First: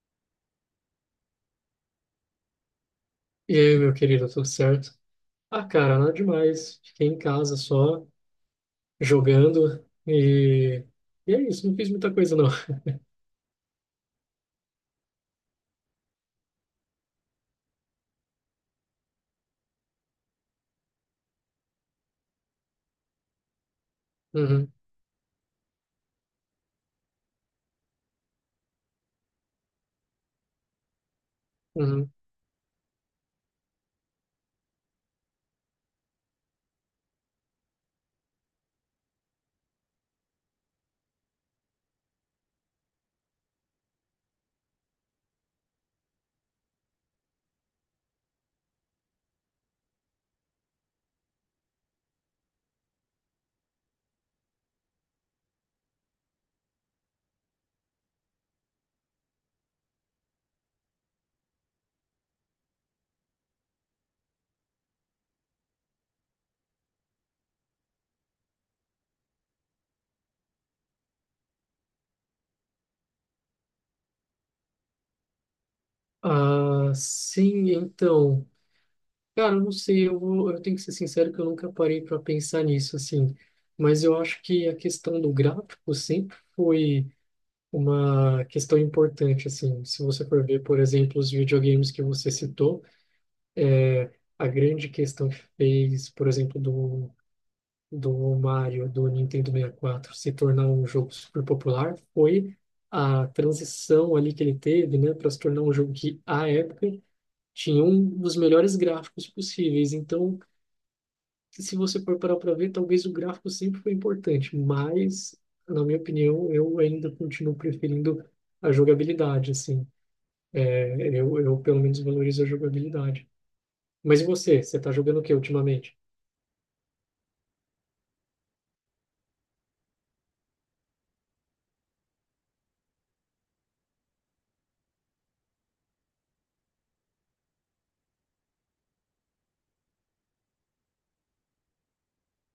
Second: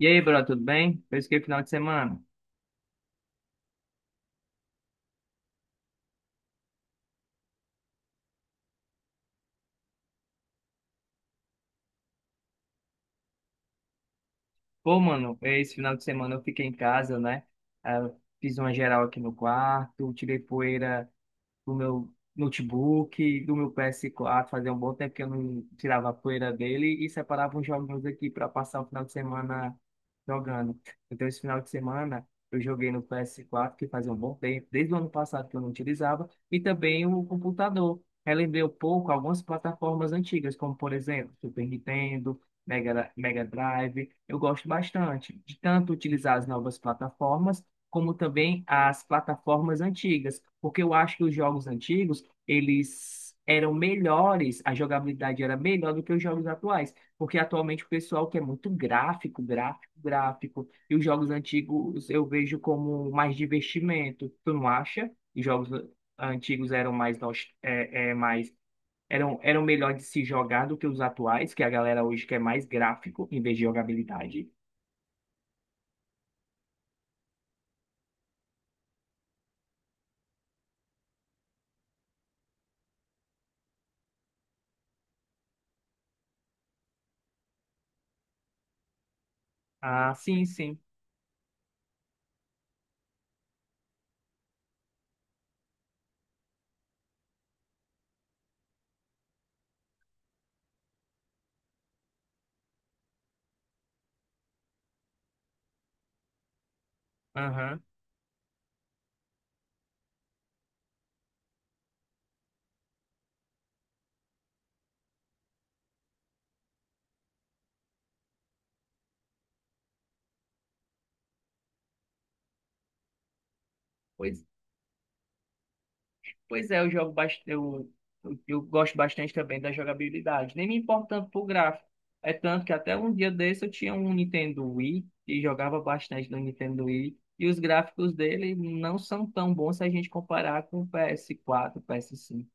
E aí, bro, tudo bem? Fez o que final de semana? E aí, meu querido, tudo certo? Ah, cara, nada demais. Fiquei em casa só, jogando, e é isso, não fiz muita coisa, não. Pô, mano, esse final de semana eu fiquei em casa, né? Ah, fiz uma geral aqui no quarto, tirei poeira do meu notebook, do meu PS4, Uhum, fazia um bom tempo que eu não tirava a poeira dele e separava uns joguinhos aqui para passar o final de semana jogando. Então, esse final de uhum. semana eu joguei no PS4, que fazia um bom tempo, desde o ano passado que eu não utilizava, e também o computador. Relembrei um pouco algumas plataformas antigas, como por exemplo, Super Nintendo, Mega Drive. Eu gosto bastante de tanto utilizar as novas plataformas como também as plataformas antigas, porque eu acho que os jogos antigos, eles eram melhores, a jogabilidade era melhor do que os jogos atuais, porque atualmente o pessoal quer muito gráfico, gráfico, gráfico, e os jogos antigos eu vejo como mais divertimento, tu não acha? Os jogos antigos eram mais, mais eram melhor de se jogar do que os atuais, que a galera hoje quer mais gráfico em vez de jogabilidade. Ah, sim, então. Cara, eu não sei, eu tenho que ser sincero que eu nunca parei para pensar nisso, assim. Mas eu acho que a questão do gráfico sempre foi uma questão importante, assim. Se Ah, você sim, for ver, sim. por exemplo, os videogames que você citou, a grande questão que fez, por exemplo, do Mario do Nintendo 64 se tornar um jogo super popular foi a transição ali que ele teve, né, para se tornar um jogo que à época tinha Aham. um dos melhores gráficos possíveis. Então, se você for parar para ver, talvez o gráfico sempre foi importante, mas na minha opinião, eu ainda continuo preferindo a jogabilidade, assim. É, eu pelo menos valorizo a jogabilidade. Mas e Pois você? Você está jogando o que ultimamente? Pois é, eu jogo bastante, eu gosto bastante também da jogabilidade. Nem me importo tanto pro gráfico. É tanto que até um dia desse eu tinha um Nintendo Wii e jogava bastante no Nintendo Wii. E os gráficos dele não são tão bons se a gente comparar com o PS4, PS5.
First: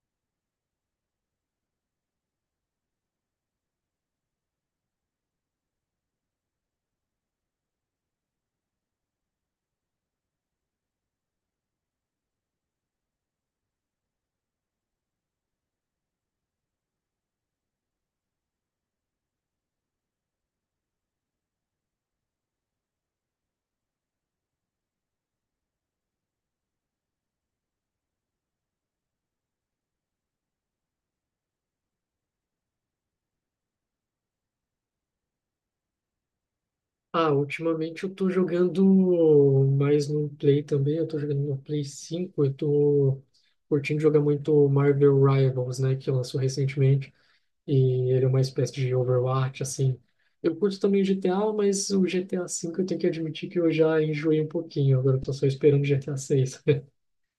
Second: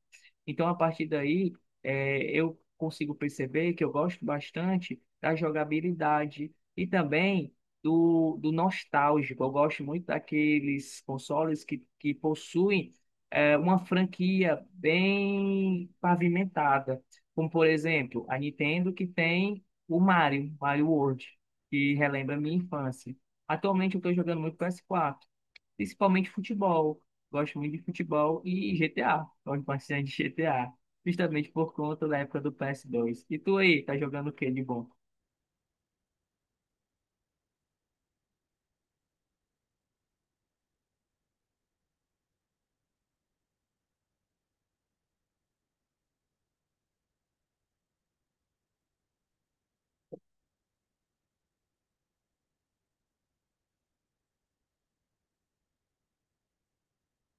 Então, a partir daí, eu consigo perceber que eu gosto bastante da jogabilidade e também do nostálgico. Eu gosto muito daqueles consoles que possuem uma franquia bem pavimentada, como, por exemplo, a Nintendo, que tem o Mario, Mario World, que relembra a minha infância. Atualmente, eu estou jogando muito PS4. Principalmente futebol. Gosto muito de futebol e GTA. Gosto bastante de GTA. Justamente por conta da época do PS2. E tu aí, tá jogando o que de bom? Ah, ultimamente eu tô jogando mais no Play também, eu tô jogando no Play 5, eu tô curtindo jogar muito Marvel Rivals, né, que lançou recentemente, e ele é uma espécie de Overwatch, assim. Eu curto também GTA, mas o GTA V eu tenho que admitir que eu já enjoei um pouquinho, agora eu tô só esperando o GTA 6.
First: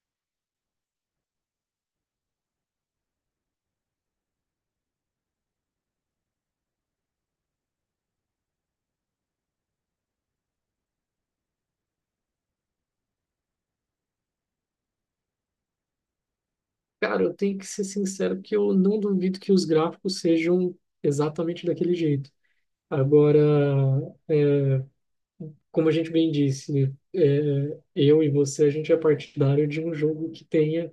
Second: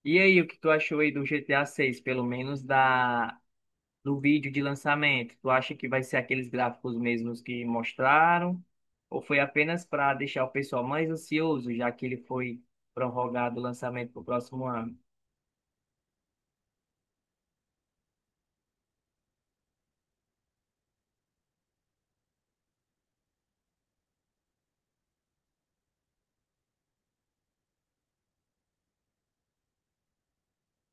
E aí, o que tu achou aí do GTA 6, pelo menos da do vídeo de lançamento? Tu acha que vai ser aqueles gráficos mesmos que mostraram? Ou foi apenas para deixar o pessoal mais ansioso, já que ele foi prorrogado o lançamento para o próximo ano? Cara, eu tenho que ser sincero que eu não duvido que os gráficos sejam exatamente daquele jeito. Agora, como a gente bem disse, eu e você, a gente é partidário de um jogo que tenha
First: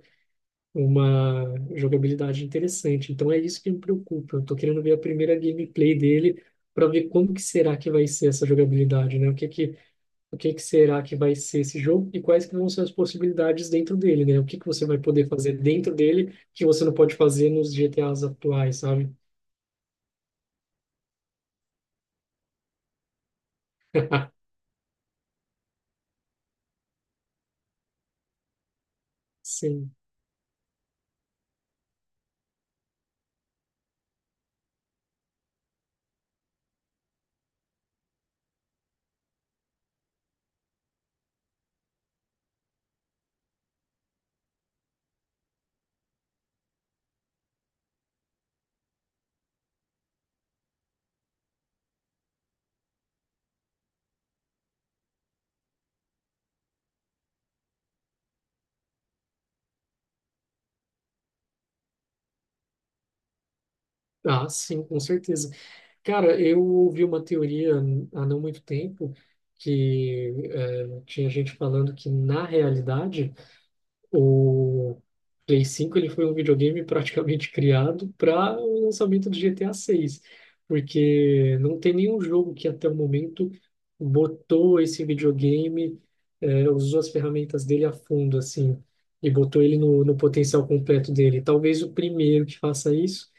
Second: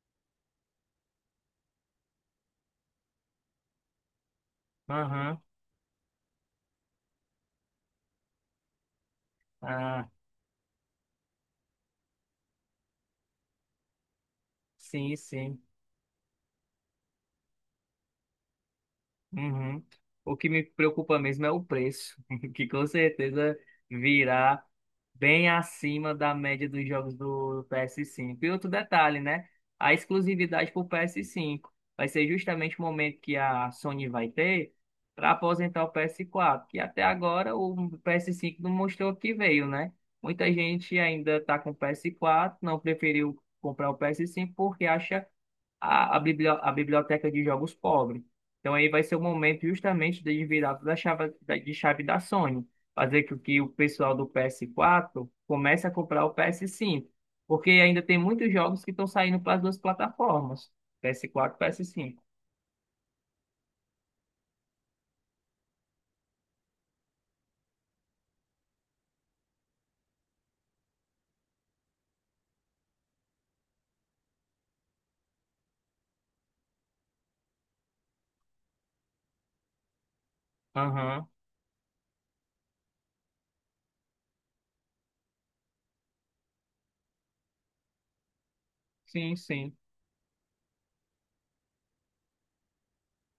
uma jogabilidade interessante. Então é isso que me preocupa. Eu tô querendo ver a primeira Aham. gameplay dele para ver como que será que vai ser essa jogabilidade, né? O que que, Ah, o que que será que vai ser esse jogo e quais que vão ser as possibilidades dentro dele, né? O que que você vai sim, poder fazer sim. dentro dele que você não pode fazer nos GTAs atuais, sabe? Uhum. O que me preocupa mesmo é o preço, que com certeza virá bem acima da média dos jogos do PS5. E outro detalhe, né? A Sim. exclusividade para o PS5 vai ser justamente o momento que a Sony vai ter para aposentar o PS4, que até agora o PS5 não mostrou que veio, né? Muita gente ainda está com o PS4, não preferiu comprar o PS5 porque acha a biblioteca de jogos pobre. Então aí vai ser o momento justamente de virar toda a chave da Sony, fazer com que o pessoal do PS4 comece a comprar o PS5, porque ainda tem muitos jogos que estão saindo para as duas plataformas, PS4 e PS5. Ah, sim, com certeza. Cara, eu ouvi uma teoria há não muito tempo que tinha gente falando que, na realidade, o Play 5 ele foi um videogame praticamente criado para o lançamento do GTA 6, Aham, porque não tem nenhum jogo que até o momento botou esse videogame, usou as ferramentas dele a fundo, assim, e sim, botou sim. ele no potencial completo dele. Talvez o primeiro que faça isso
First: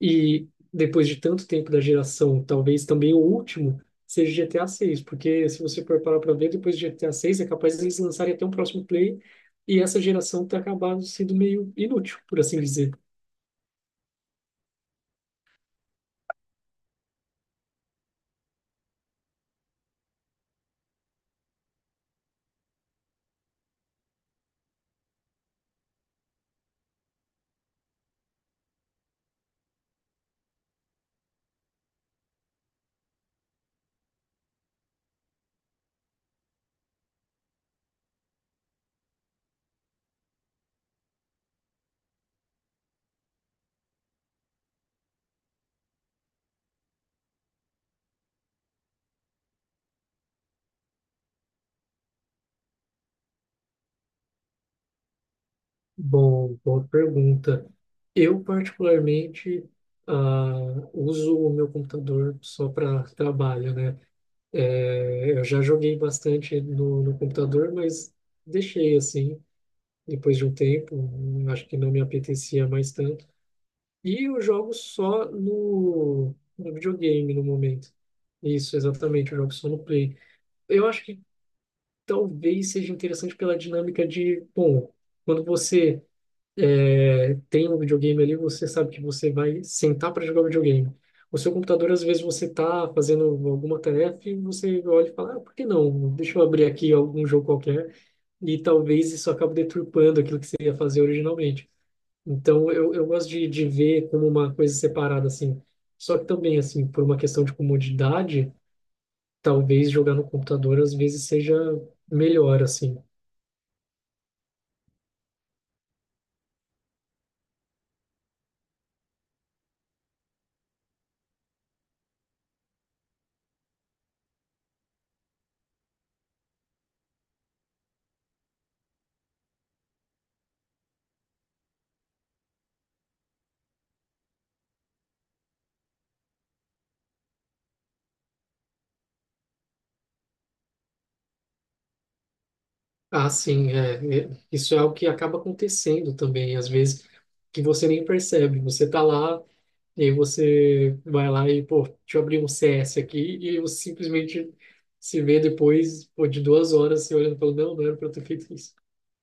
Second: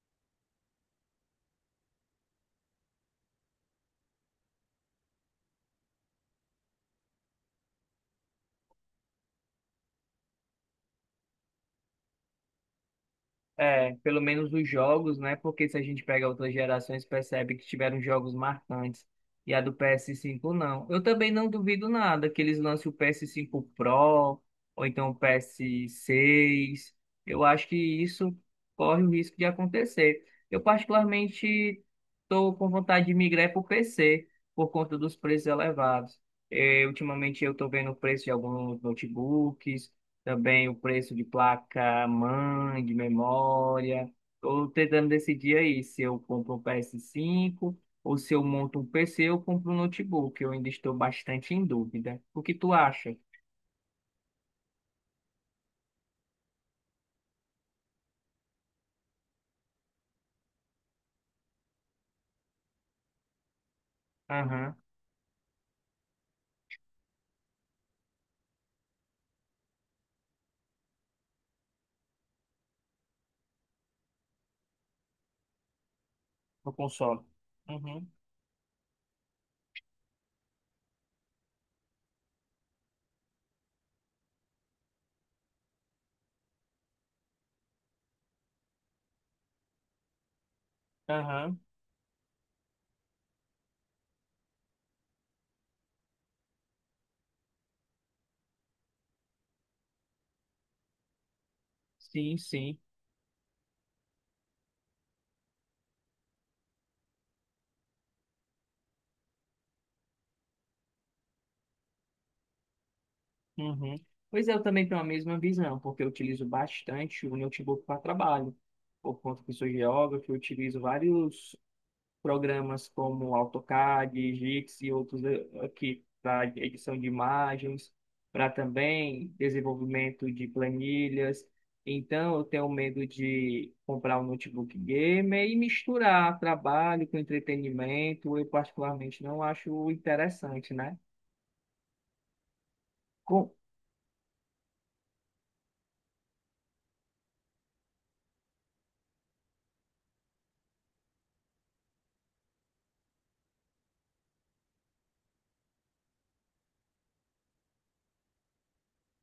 e depois de tanto tempo da geração, talvez também o último seja GTA 6, porque se você for parar para ver, depois de GTA 6 é capaz de eles lançarem até um próximo play e essa geração tá acabando sendo meio inútil, por assim dizer. É, pelo menos os jogos, né? Porque se a gente pega outras gerações, percebe que tiveram jogos marcantes. E a do PS5 não. Eu também não duvido nada que eles lancem o PS5 Pro ou então o PS6. Eu acho que isso corre o risco de acontecer. Eu particularmente estou com vontade de migrar para o PC por conta dos preços elevados. Ultimamente eu estou vendo o preço de alguns notebooks também o preço de placa mãe, de memória. Estou tentando decidir aí se eu compro um PS5 ou se eu monto um PC ou compro um notebook. Eu ainda estou bastante em dúvida. O que tu acha? Bom, boa pergunta. Eu particularmente ah, uso o meu computador só para trabalho, né? Aham, É, eu já joguei bastante no computador, mas deixei assim depois de um tempo, acho que não me apetecia mais tanto. E eu jogo só no, no no console. videogame no momento. Uhum, Isso, exatamente, eu jogo só no Play. Eu acho que talvez seja interessante pela dinâmica de, bom, quando você tem um videogame ali, você sabe que você vai sentar para jogar videogame. O seu aham, computador, às vezes, você tá fazendo alguma tarefa e você olha e fala, ah, por que não? Deixa eu abrir aqui algum jogo qualquer. E talvez isso acabe deturpando aquilo que você ia fazer originalmente. sim, Então, sim. eu gosto de ver como uma coisa separada, assim. Só que também, assim, por uma questão de comodidade, talvez jogar no computador às vezes seja melhor, assim. Uhum. Pois é, eu também tenho a mesma visão, porque eu utilizo bastante o notebook para trabalho. Por conta que sou geógrafo, eu utilizo vários programas como AutoCAD, Gix e outros aqui para edição de imagens, para também desenvolvimento de planilhas. Então, eu tenho medo de comprar um notebook gamer e misturar trabalho com entretenimento. Eu particularmente não acho interessante, né? Ah, Com- sim, isso é algo que acaba acontecendo também, às vezes, que você nem percebe. Você tá lá, e aí você vai lá e, pô, deixa eu abrir um CS aqui, e você simplesmente se vê depois, pô, de 2 horas, se olhando e falando, não, não era pra eu ter feito isso.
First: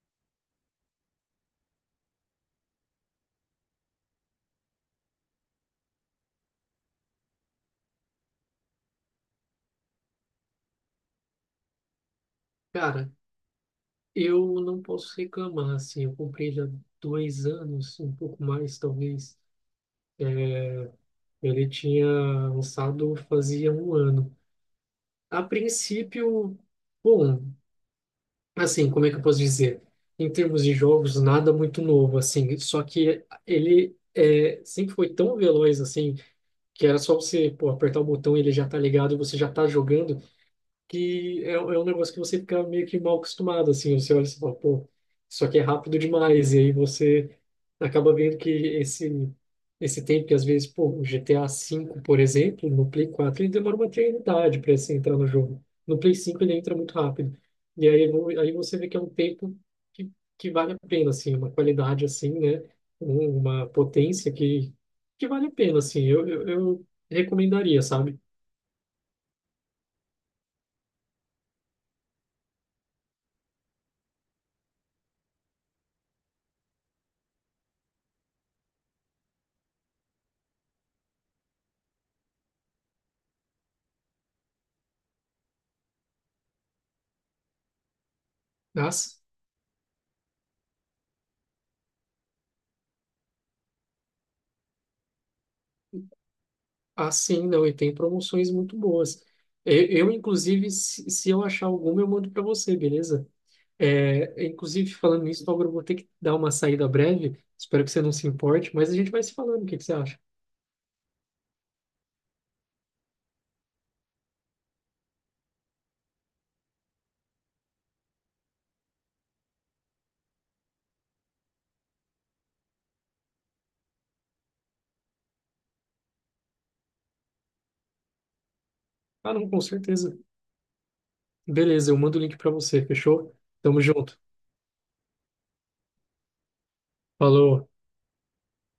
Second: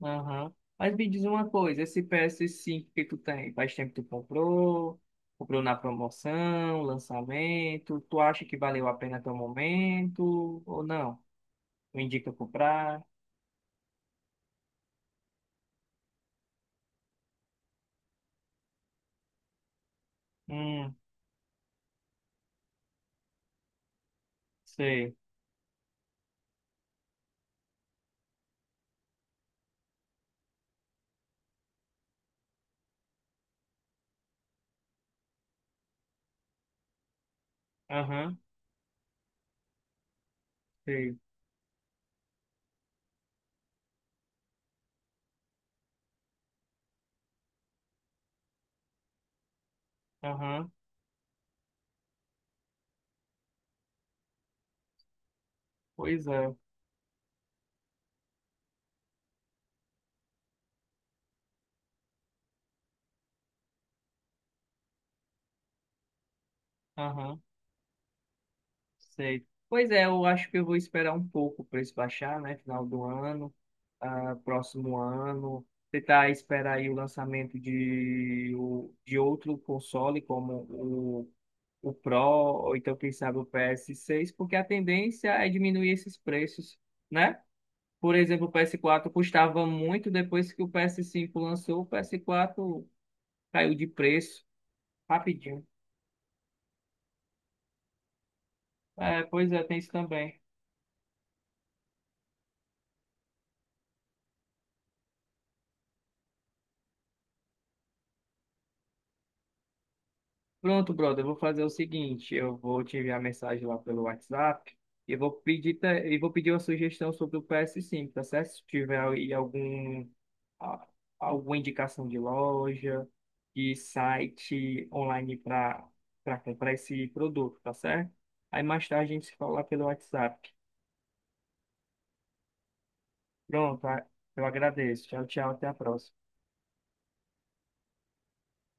Aham. Mas me diz uma coisa, esse PS5 que tu tem, faz tempo que tu comprou, na promoção, lançamento, tu acha que valeu a pena até o momento ou não? Tu indica comprar? Cara, eu não posso reclamar, assim, eu comprei já 2 anos, um pouco mais talvez. Hum, Ele tinha lançado fazia um ano. sei. A princípio, bom, assim, como é que eu posso dizer? Em termos de jogos, nada muito novo, assim, só que ele sempre foi tão veloz, assim, que era só você, pô, apertar o botão, Aham, e ele já tá ligado, você já tá jogando, sei. que é um negócio que você fica meio que mal acostumado, assim, você olha e você fala, pô, isso aqui é rápido demais, e aí você acaba vendo que esse tempo que às vezes, Aham, pô, o GTA V, por exemplo, no Play 4, ele demora uma eternidade para você entrar no jogo. No Play pois 5 ele é. entra muito rápido. E aí, aí você vê que é um tempo que, que vale a pena, assim, uma qualidade assim, né? Uma potência que vale a pena, assim, eu Aham. recomendaria, sabe? Sei. Pois é, eu acho que eu vou esperar um pouco para isso baixar, né? Final do ano, ah, próximo ano. Tentar esperar aí o lançamento de, de outro console, como o Pro, ou então, quem sabe, o PS6, porque a tendência é diminuir esses preços, né? Por exemplo, o PS4 Nossa. custava muito, depois que o PS5 lançou, o PS4 caiu de preço rapidinho. Ah, sim, não, e tem promoções muito É, boas. pois é, tem Eu, isso eu, também. inclusive, se eu achar alguma, eu mando para você, beleza? É, inclusive, falando nisso, Bárbara, eu vou ter que dar uma saída breve. Espero que você não se importe, mas a gente vai se falando. O que que você acha? Pronto, brother, eu vou fazer o seguinte, eu vou te enviar mensagem lá pelo WhatsApp e vou pedir uma sugestão sobre o PS5, tá certo? Se tiver aí a- alguma indicação de loja, de site online para comprar esse produto, tá certo? Aí mais tarde a gente Ah, se não, fala com lá pelo certeza. WhatsApp. Beleza, eu mando o link para você, fechou? Pronto, Tamo tá? junto. Eu agradeço. Tchau, tchau, até a próxima. Falou.